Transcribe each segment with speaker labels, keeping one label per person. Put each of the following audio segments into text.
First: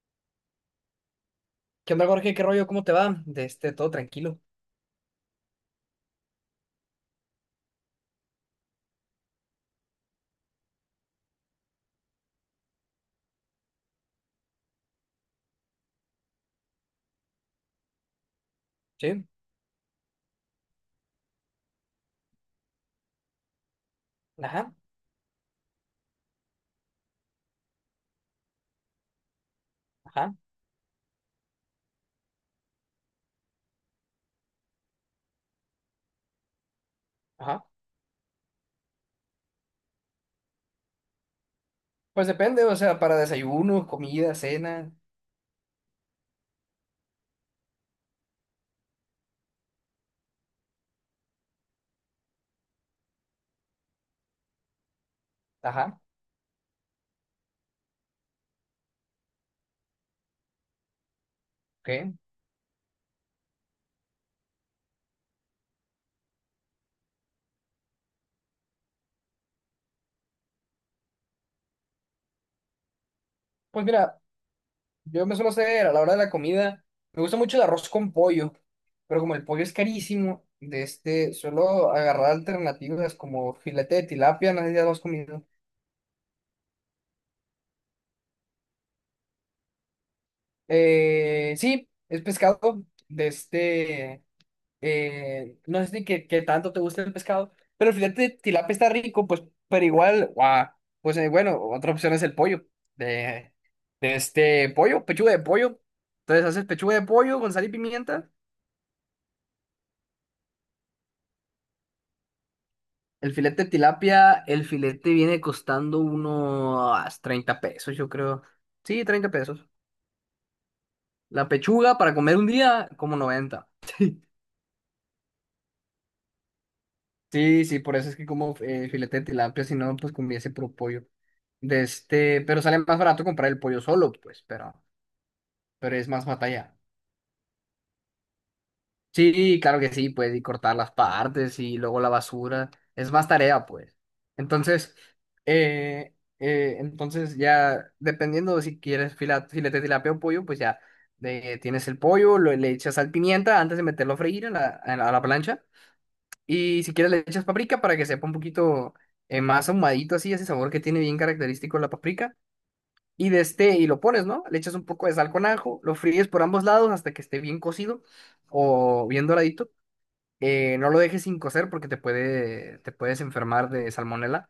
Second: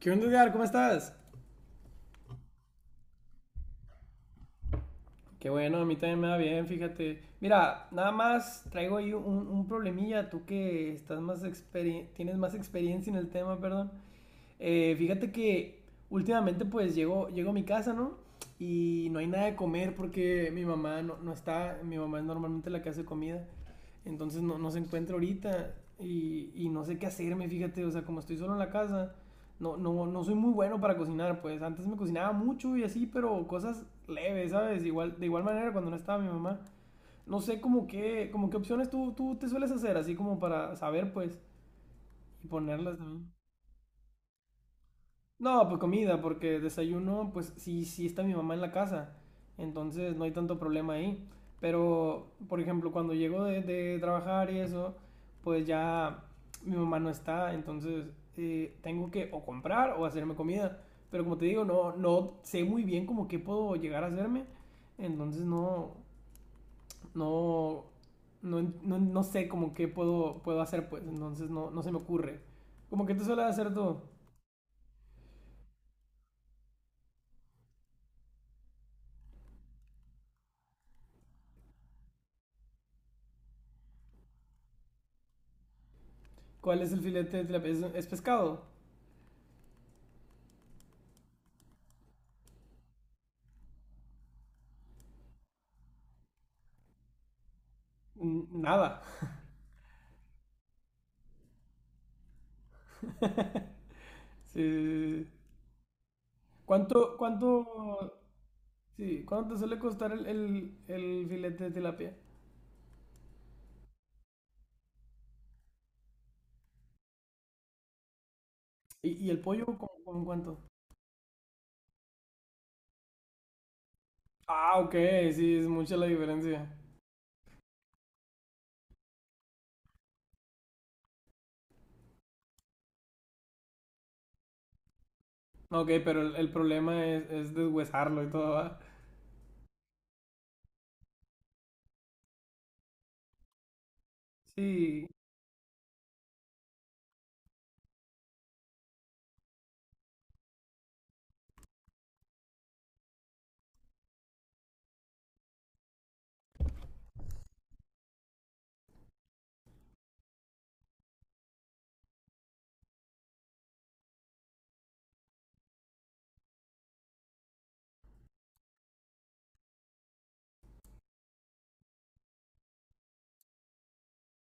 Speaker 1: ¿Qué onda, Edgar? ¿Cómo estás?
Speaker 2: ¿Qué onda, Jorge? ¿Qué rollo? ¿Cómo te va? De este, todo tranquilo.
Speaker 1: Qué bueno, a mí también me va bien, fíjate. Mira, nada más traigo ahí un problemilla, tú que estás más tienes más experiencia en el tema, perdón. Fíjate que últimamente pues llego a mi casa, ¿no? Y no
Speaker 2: Sí.
Speaker 1: hay nada de comer porque mi mamá no está, mi mamá es normalmente la que hace comida, entonces no
Speaker 2: Ajá,
Speaker 1: se encuentra ahorita y no sé qué hacerme, fíjate, o sea, como estoy solo en la casa, no, no, no soy
Speaker 2: ajá,
Speaker 1: muy bueno para cocinar, pues antes me cocinaba mucho y así, pero cosas leves, ¿sabes? Igual, de igual manera cuando no estaba mi mamá. No sé
Speaker 2: ajá.
Speaker 1: como qué opciones tú te sueles hacer, así como para saber, pues,
Speaker 2: Pues
Speaker 1: y
Speaker 2: depende, o
Speaker 1: ponerlas
Speaker 2: sea, para
Speaker 1: también.
Speaker 2: desayuno, comida, cena.
Speaker 1: No, pues comida, porque desayuno, pues sí, sí está mi mamá en la casa, entonces no hay tanto problema ahí. Pero, por ejemplo, cuando llego de trabajar y eso, pues
Speaker 2: Ajá,
Speaker 1: ya mi mamá no está, entonces tengo que o comprar o hacerme comida. Pero como te digo,
Speaker 2: ok.
Speaker 1: no sé muy bien como qué puedo llegar a hacerme, entonces no, no, no, no, no sé como qué puedo hacer, pues, entonces no se me ocurre. ¿Cómo que tú sueles hacer
Speaker 2: Pues
Speaker 1: tú?
Speaker 2: mira, yo me suelo hacer a la hora de la comida. Me gusta mucho el arroz con pollo, pero como el pollo es carísimo, de este, suelo agarrar alternativas como filete de tilapia, no sé si ya lo has comido.
Speaker 1: ¿Cuál es el filete de tilapia? Es pescado?
Speaker 2: Sí, es pescado, de este. No sé si qué, qué tanto te gusta el pescado, pero el filete de
Speaker 1: N-
Speaker 2: tilapia está
Speaker 1: Nada.
Speaker 2: rico, pues, pero igual, guau, pues bueno, otra opción es el pollo, de, de
Speaker 1: Sí, sí,
Speaker 2: este pollo,
Speaker 1: sí, sí.
Speaker 2: pechuga de pollo. Entonces haces pechuga de
Speaker 1: ¿Cuánto,
Speaker 2: pollo con sal y
Speaker 1: cuánto,
Speaker 2: pimienta.
Speaker 1: sí, cuánto te suele costar el, el filete de tilapia?
Speaker 2: El filete de tilapia, el filete viene costando unos 30 pesos, yo creo. Sí,
Speaker 1: Y
Speaker 2: 30
Speaker 1: el pollo,
Speaker 2: pesos.
Speaker 1: cómo, cómo cuánto?
Speaker 2: La pechuga para comer un día, como 90.
Speaker 1: Ah, ok, sí, es mucha la diferencia.
Speaker 2: Sí, sí, por eso es que como filete de tilapia, si no, pues ese puro pollo. De este, pero sale más barato comprar el pollo solo, pues,
Speaker 1: Ok,
Speaker 2: pero es
Speaker 1: pero
Speaker 2: más
Speaker 1: el
Speaker 2: batalla.
Speaker 1: problema es deshuesarlo y todo, ¿va?
Speaker 2: Sí, claro que sí, pues, y cortar las partes y luego la basura. Es más tarea, pues. Entonces,
Speaker 1: Sí,
Speaker 2: eh, entonces ya, dependiendo de si quieres filete de tilapia o pollo, pues ya tienes el pollo, le echas sal pimienta antes de meterlo a freír a en a la plancha. Y si quieres le echas paprika para que sepa un poquito más ahumadito así, ese sabor que tiene bien característico la paprika. Y de este, y lo pones, ¿no? Le echas un poco de sal con ajo, lo fríes por ambos lados hasta que esté bien cocido o bien doradito. No lo dejes sin cocer porque te puedes enfermar de salmonela.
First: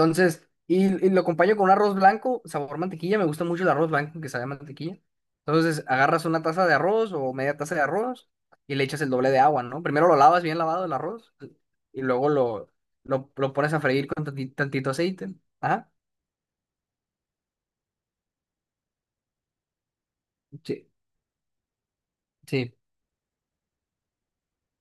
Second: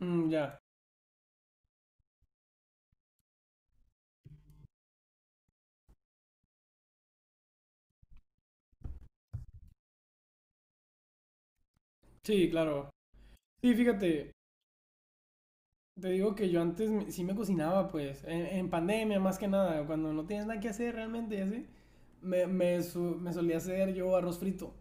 Speaker 1: mm, ya.
Speaker 2: y lo acompaño con un arroz blanco, sabor mantequilla. Me gusta mucho el arroz blanco que sabe a mantequilla. Entonces, agarras una taza de arroz o media taza de arroz y le echas el doble de agua, ¿no? Primero lo lavas bien lavado el arroz y
Speaker 1: Sí, claro.
Speaker 2: lo pones
Speaker 1: Sí,
Speaker 2: a freír con
Speaker 1: fíjate,
Speaker 2: tantito, aceite. Ajá.
Speaker 1: te digo que yo antes sí me cocinaba, pues, en pandemia más que nada, cuando no tienes nada que
Speaker 2: Sí,
Speaker 1: hacer realmente y así,
Speaker 2: sí.
Speaker 1: me solía hacer yo arroz frito.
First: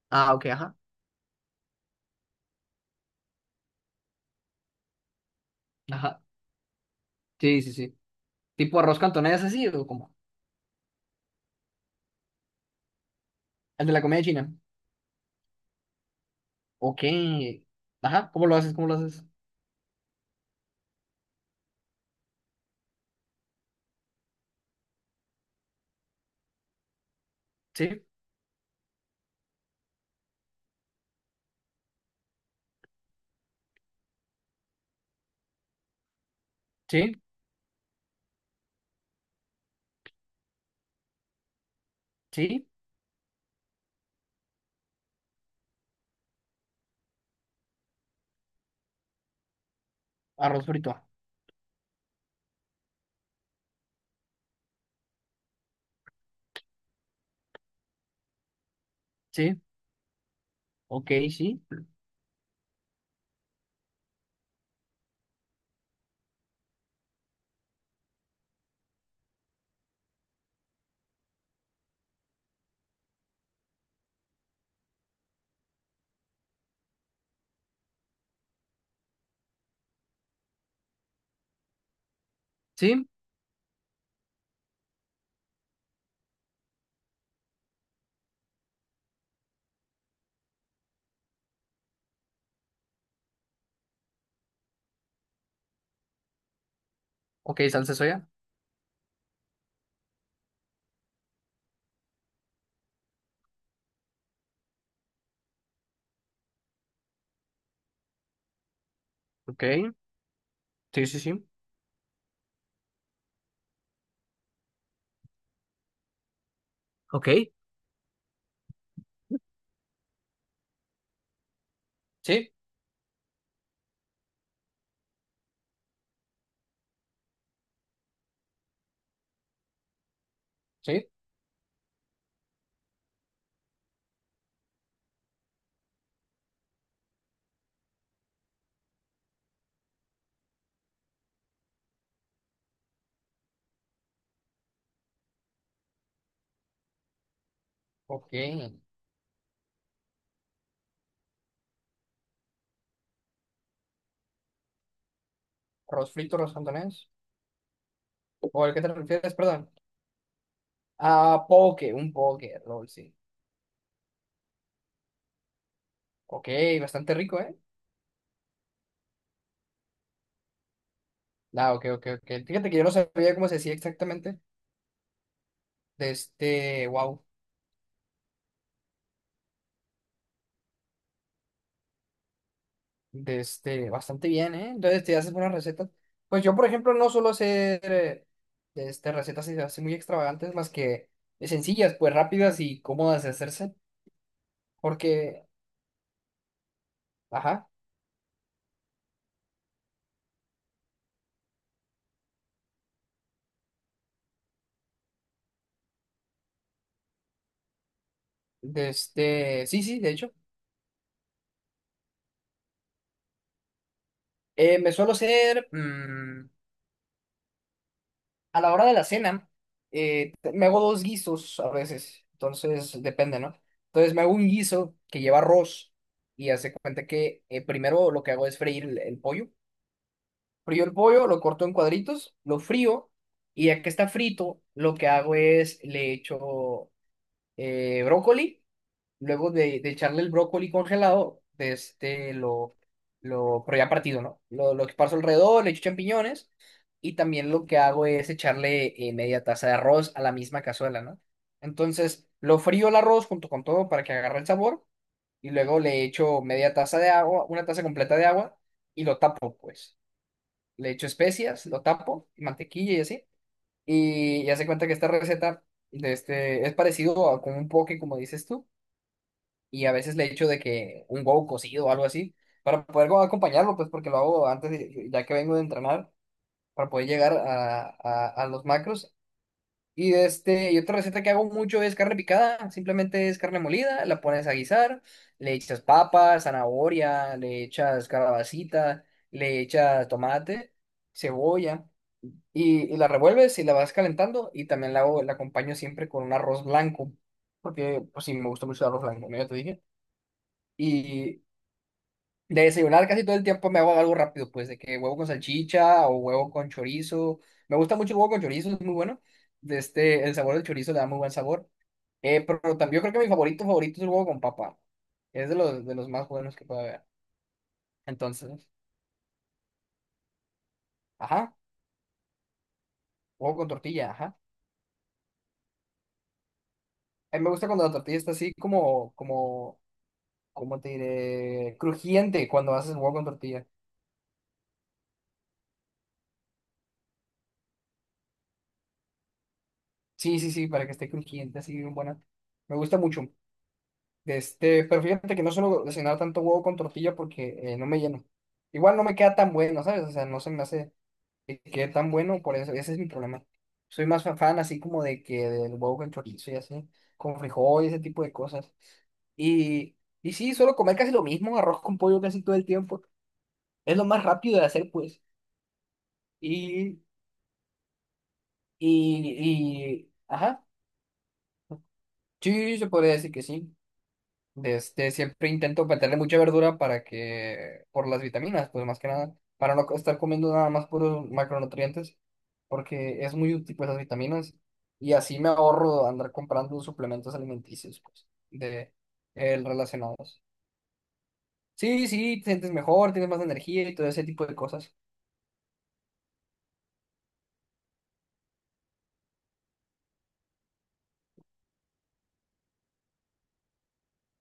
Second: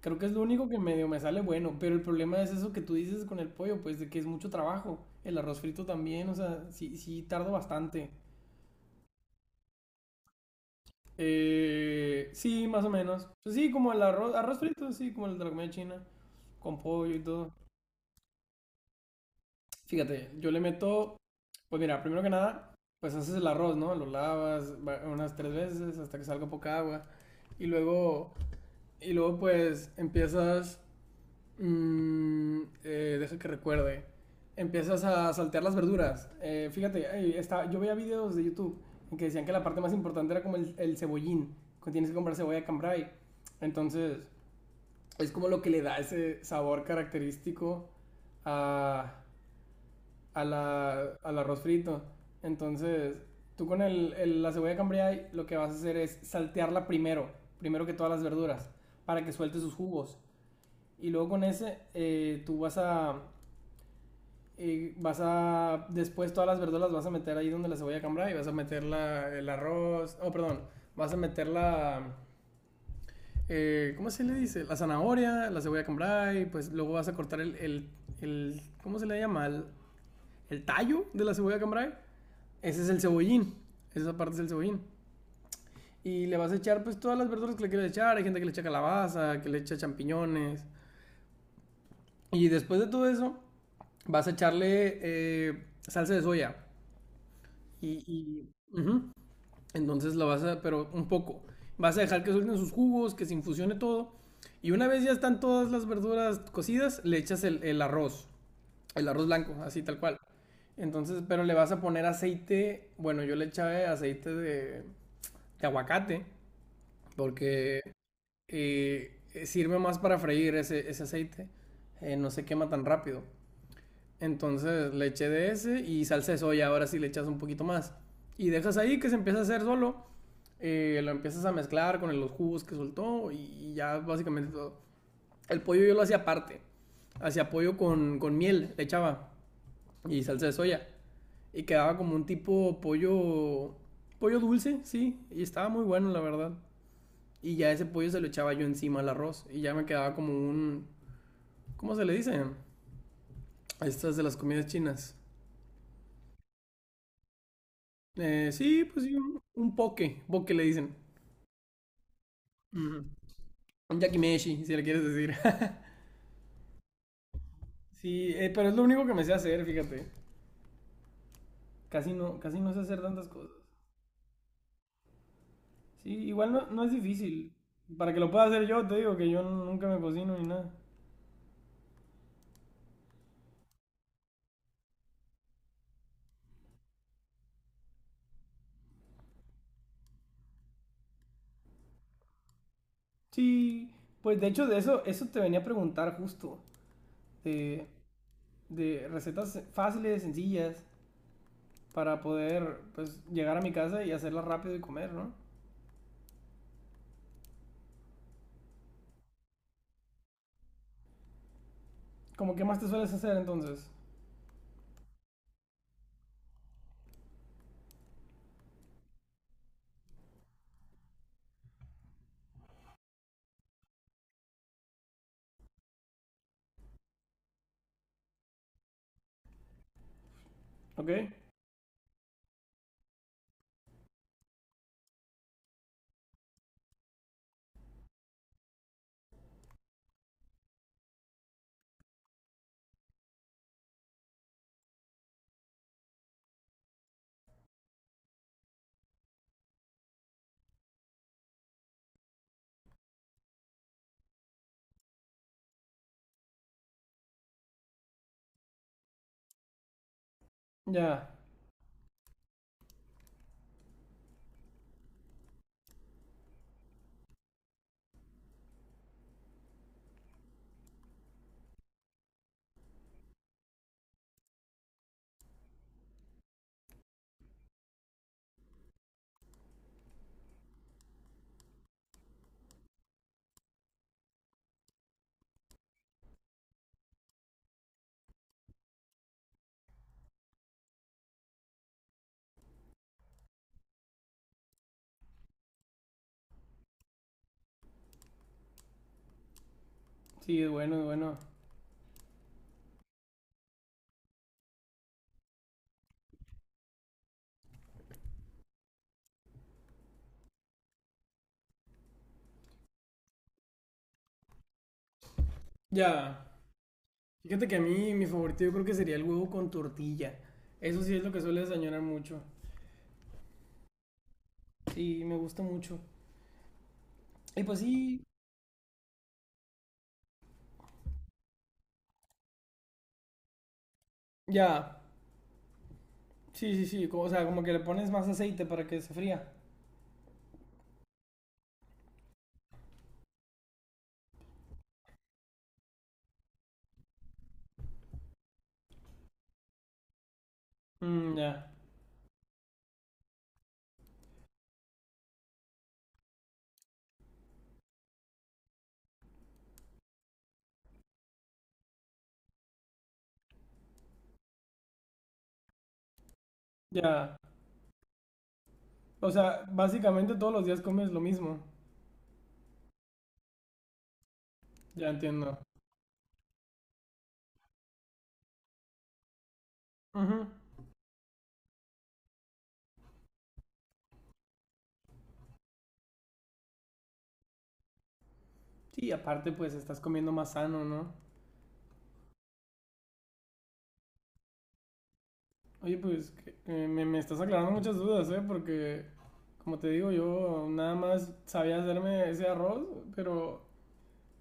Speaker 1: Creo que es
Speaker 2: Ah,
Speaker 1: lo
Speaker 2: ok,
Speaker 1: único
Speaker 2: ajá.
Speaker 1: que medio me sale bueno, pero el problema es eso que tú dices con el pollo, pues, de que es mucho trabajo. El arroz frito
Speaker 2: Ajá.
Speaker 1: también, o sea, sí, sí tardo
Speaker 2: Sí, sí, sí.
Speaker 1: bastante.
Speaker 2: Tipo arroz cantonés así o como
Speaker 1: Sí, más o menos. Pues sí,
Speaker 2: el
Speaker 1: como
Speaker 2: de
Speaker 1: el
Speaker 2: la comida
Speaker 1: arroz,
Speaker 2: china.
Speaker 1: arroz frito, sí, como el de la comida china, con
Speaker 2: Ok.
Speaker 1: pollo y todo.
Speaker 2: Ajá. ¿Cómo lo haces? ¿Cómo lo haces?
Speaker 1: Fíjate, yo le meto, pues mira, primero que nada, pues haces el arroz, ¿no? Lo unas 3 veces hasta que salga poca agua. Y
Speaker 2: Sí,
Speaker 1: luego, y luego pues empiezas, deja que recuerde, empiezas a saltear las verduras. Fíjate,
Speaker 2: sí,
Speaker 1: ahí está, yo veía videos de YouTube en que decían que la parte más importante era como el cebollín, que tienes que comprar cebolla
Speaker 2: sí.
Speaker 1: cambrai. Entonces, es como lo que le da ese sabor característico a a
Speaker 2: Arroz frito.
Speaker 1: la, al arroz frito. Entonces, tú con el, la cebolla cambray lo que vas a hacer es saltearla primero, primero que todas las verduras, para que suelte
Speaker 2: Sí.
Speaker 1: sus jugos. Y
Speaker 2: Ok,
Speaker 1: luego con
Speaker 2: sí.
Speaker 1: ese, vas a, después todas las verduras las vas a meter ahí donde la cebolla cambray y vas a meter la, el arroz, oh, perdón, vas a meter la, ¿cómo se le dice? La zanahoria, la cebolla cambray, pues luego vas a cortar el, ¿cómo se le llama? El tallo de la cebolla cambray. Ese es el
Speaker 2: Sí,
Speaker 1: cebollín. Esa parte es el cebollín. Y le vas a echar pues todas las verduras que le quieras echar. Hay gente que le echa calabaza, que le echa champiñones. Y después de todo eso, vas a echarle salsa de soya.
Speaker 2: ok, salsa de
Speaker 1: Y,
Speaker 2: soya.
Speaker 1: y ujú, entonces lo vas a, pero un poco. Vas a dejar que suelten sus jugos, que se infusione todo. Y una vez ya están todas las verduras cocidas, le echas el arroz. El arroz blanco, así
Speaker 2: Ok.
Speaker 1: tal cual.
Speaker 2: Sí, sí,
Speaker 1: Entonces, pero
Speaker 2: sí.
Speaker 1: le vas a poner aceite, bueno, yo le echaba aceite de aguacate,
Speaker 2: Ok,
Speaker 1: porque eh, sirve más para freír ese, ese aceite, no se
Speaker 2: sí,
Speaker 1: quema tan rápido. Entonces le eché de ese y salsa de soya, ahora sí le echas un poquito más. Y dejas ahí que se empieza a hacer solo,
Speaker 2: sí.
Speaker 1: lo empiezas a mezclar con los jugos que soltó y ya básicamente todo. El pollo yo lo hacía aparte, hacía pollo con miel, le echaba y salsa de soya. Y quedaba como un tipo pollo, pollo dulce, sí, y estaba muy bueno, la verdad. Y ya ese pollo se lo
Speaker 2: Ok.
Speaker 1: echaba yo encima al arroz y ya me quedaba como un, ¿cómo se le dice? Estas de las comidas chinas.
Speaker 2: Arroz frito, arroz cantonés. ¿O al que
Speaker 1: Sí,
Speaker 2: te
Speaker 1: pues sí,
Speaker 2: refieres? Perdón.
Speaker 1: un poke, poke le dicen.
Speaker 2: Ah, poke, un poke, rol,
Speaker 1: Ujú.
Speaker 2: sí.
Speaker 1: Un yakimeshi, si le quieres decir.
Speaker 2: Ok, bastante rico, ¿eh?
Speaker 1: Sí, pero es lo único que me sé hacer, fíjate.
Speaker 2: Ah, ok, ok, ok.
Speaker 1: Casi
Speaker 2: Fíjate
Speaker 1: no
Speaker 2: que
Speaker 1: sé
Speaker 2: yo no
Speaker 1: hacer tantas
Speaker 2: sabía cómo
Speaker 1: cosas.
Speaker 2: se decía exactamente.
Speaker 1: Sí,
Speaker 2: De
Speaker 1: igual no
Speaker 2: este,
Speaker 1: es
Speaker 2: wow.
Speaker 1: difícil. Para que lo pueda hacer yo, te digo que yo nunca me cocino ni nada.
Speaker 2: De este, bastante bien, ¿eh? Entonces te haces buenas recetas. Pues yo, por ejemplo, no suelo hacer de este, recetas así así muy extravagantes, más que sencillas, pues rápidas y cómodas de hacerse.
Speaker 1: Sí, pues de hecho de eso, eso te
Speaker 2: Porque,
Speaker 1: venía a preguntar justo,
Speaker 2: ajá.
Speaker 1: de, de recetas fáciles, sencillas, para poder pues llegar a mi casa y hacerlas rápido y comer, ¿no?
Speaker 2: De este, sí, sí, de hecho.
Speaker 1: Como qué más te sueles hacer entonces?
Speaker 2: Me suelo hacer, a la hora de la cena, me hago dos guisos a veces, entonces depende, ¿no? Entonces me hago un guiso que lleva arroz y hace cuenta que primero lo que hago es freír el pollo. Frío el
Speaker 1: ¿Ok?
Speaker 2: pollo, lo corto en cuadritos, lo frío y ya que está frito, lo que hago es le echo brócoli. Luego de echarle el brócoli congelado, de este pero ya partido, ¿no? Lo esparzo alrededor, le echo champiñones y también lo que hago es echarle media taza de arroz a la misma cazuela, ¿no? Entonces, lo frío el arroz junto con todo para que agarre el sabor y luego le echo media taza de agua, una taza completa de agua y lo tapo, pues. Le echo
Speaker 1: Ya,
Speaker 2: especias, lo tapo, mantequilla y así. Y ya se cuenta que esta receta de este, es parecido a como un poke, como dices tú y a veces le echo de que un huevo cocido o algo así, para poder como acompañarlo, pues porque lo hago antes, de- ya que vengo de entrenar, para poder llegar a los macros. Y, este, y otra receta que hago mucho es carne picada, simplemente es carne molida, la pones a guisar, le echas papas, zanahoria, le echas calabacita, le echas tomate, cebolla, y la revuelves y la vas calentando y también la acompaño siempre con un arroz blanco, porque pues sí, me gusta mucho el arroz blanco, ¿no? Ya te
Speaker 1: sí, es bueno, es bueno.
Speaker 2: dije. De desayunar casi todo el tiempo me hago algo rápido, pues de que huevo con salchicha o huevo con chorizo. Me gusta mucho el huevo con chorizo, es muy bueno. De este, el sabor del chorizo le da muy buen sabor. Pero también yo creo que mi favorito favorito es el huevo con papa. Es de de los más
Speaker 1: Ya,
Speaker 2: buenos que puede haber.
Speaker 1: fíjate que a mí mi favorito
Speaker 2: Entonces,
Speaker 1: yo creo que sería el huevo con tortilla. Eso sí es lo que
Speaker 2: ajá,
Speaker 1: sueles añorar mucho.
Speaker 2: huevo con tortilla, ajá.
Speaker 1: Sí, me gusta mucho.
Speaker 2: A mí me
Speaker 1: Y
Speaker 2: gusta
Speaker 1: pues
Speaker 2: cuando la tortilla
Speaker 1: sí,
Speaker 2: está así como, ¿cómo te diré? Crujiente cuando haces huevo con tortilla.
Speaker 1: ya, sí, sí, sí, como, o sea, como que le pones más aceite para que se fría.
Speaker 2: Sí, sí, sí, para que esté crujiente, así bien buena. Me gusta mucho. De este, pero fíjate que no suelo cocinar tanto huevo con tortilla porque no me lleno. Igual no me queda tan bueno, ¿sabes? O sea, no se me hace
Speaker 1: Mm,
Speaker 2: que
Speaker 1: ya,
Speaker 2: quede tan bueno, por eso, ese es mi problema. Soy más fan así como de que del huevo con chorizo y así, con frijol y ese tipo de cosas. Y, y sí, suelo comer casi lo mismo, arroz con pollo casi todo el tiempo. Es lo más rápido de hacer, pues. Y,
Speaker 1: ya. O sea,
Speaker 2: y, y,
Speaker 1: básicamente todos
Speaker 2: ajá,
Speaker 1: los días comes lo mismo.
Speaker 2: sí, se podría decir que sí.
Speaker 1: Ya
Speaker 2: Este, siempre
Speaker 1: entiendo.
Speaker 2: intento meterle mucha verdura para que, por las vitaminas, pues más que nada, para no estar
Speaker 1: Ujú.
Speaker 2: comiendo nada más puros macronutrientes, porque es muy útil pues las vitaminas y así me ahorro andar comprando suplementos alimenticios, pues, de
Speaker 1: Sí, aparte
Speaker 2: el
Speaker 1: pues estás comiendo
Speaker 2: relacionados.
Speaker 1: más sano, ¿no?
Speaker 2: Sí, sí, te sientes mejor, tienes más energía y todo ese tipo de cosas.
Speaker 1: Oye, pues me estás aclarando muchas dudas, ¿eh? Porque, como te digo, yo nada más sabía hacerme ese arroz, pero,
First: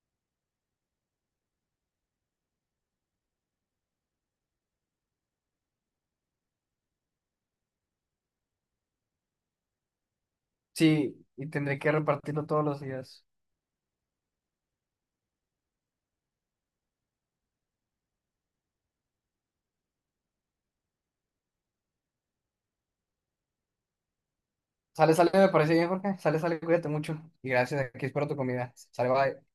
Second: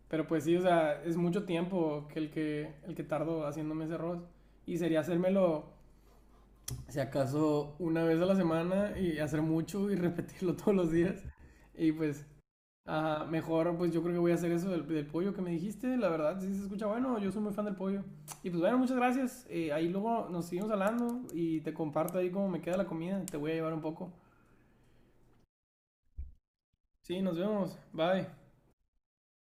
Speaker 1: pero pues sí, o sea, es mucho tiempo que el que, el que tardo haciéndome ese arroz. Y sería hacérmelo, si acaso, 1 vez a la semana y hacer mucho y repetirlo todos los
Speaker 2: Sí,
Speaker 1: días.
Speaker 2: y tendré
Speaker 1: Y
Speaker 2: que
Speaker 1: pues
Speaker 2: repartirlo todos los días.
Speaker 1: ajá, mejor, pues yo creo que voy a hacer eso del, del pollo que me dijiste. La verdad, sí se escucha bueno. Yo soy muy fan del pollo. Y pues bueno, muchas gracias. Ahí luego nos seguimos hablando y te comparto ahí cómo me queda la comida. Te voy a llevar un poco.
Speaker 2: Sale, sale, me parece bien, Jorge. Sale, sale, cuídate mucho.
Speaker 1: Sí, nos
Speaker 2: Y
Speaker 1: vemos.
Speaker 2: gracias, aquí
Speaker 1: Bye.
Speaker 2: espero tu comida. Sale, bye.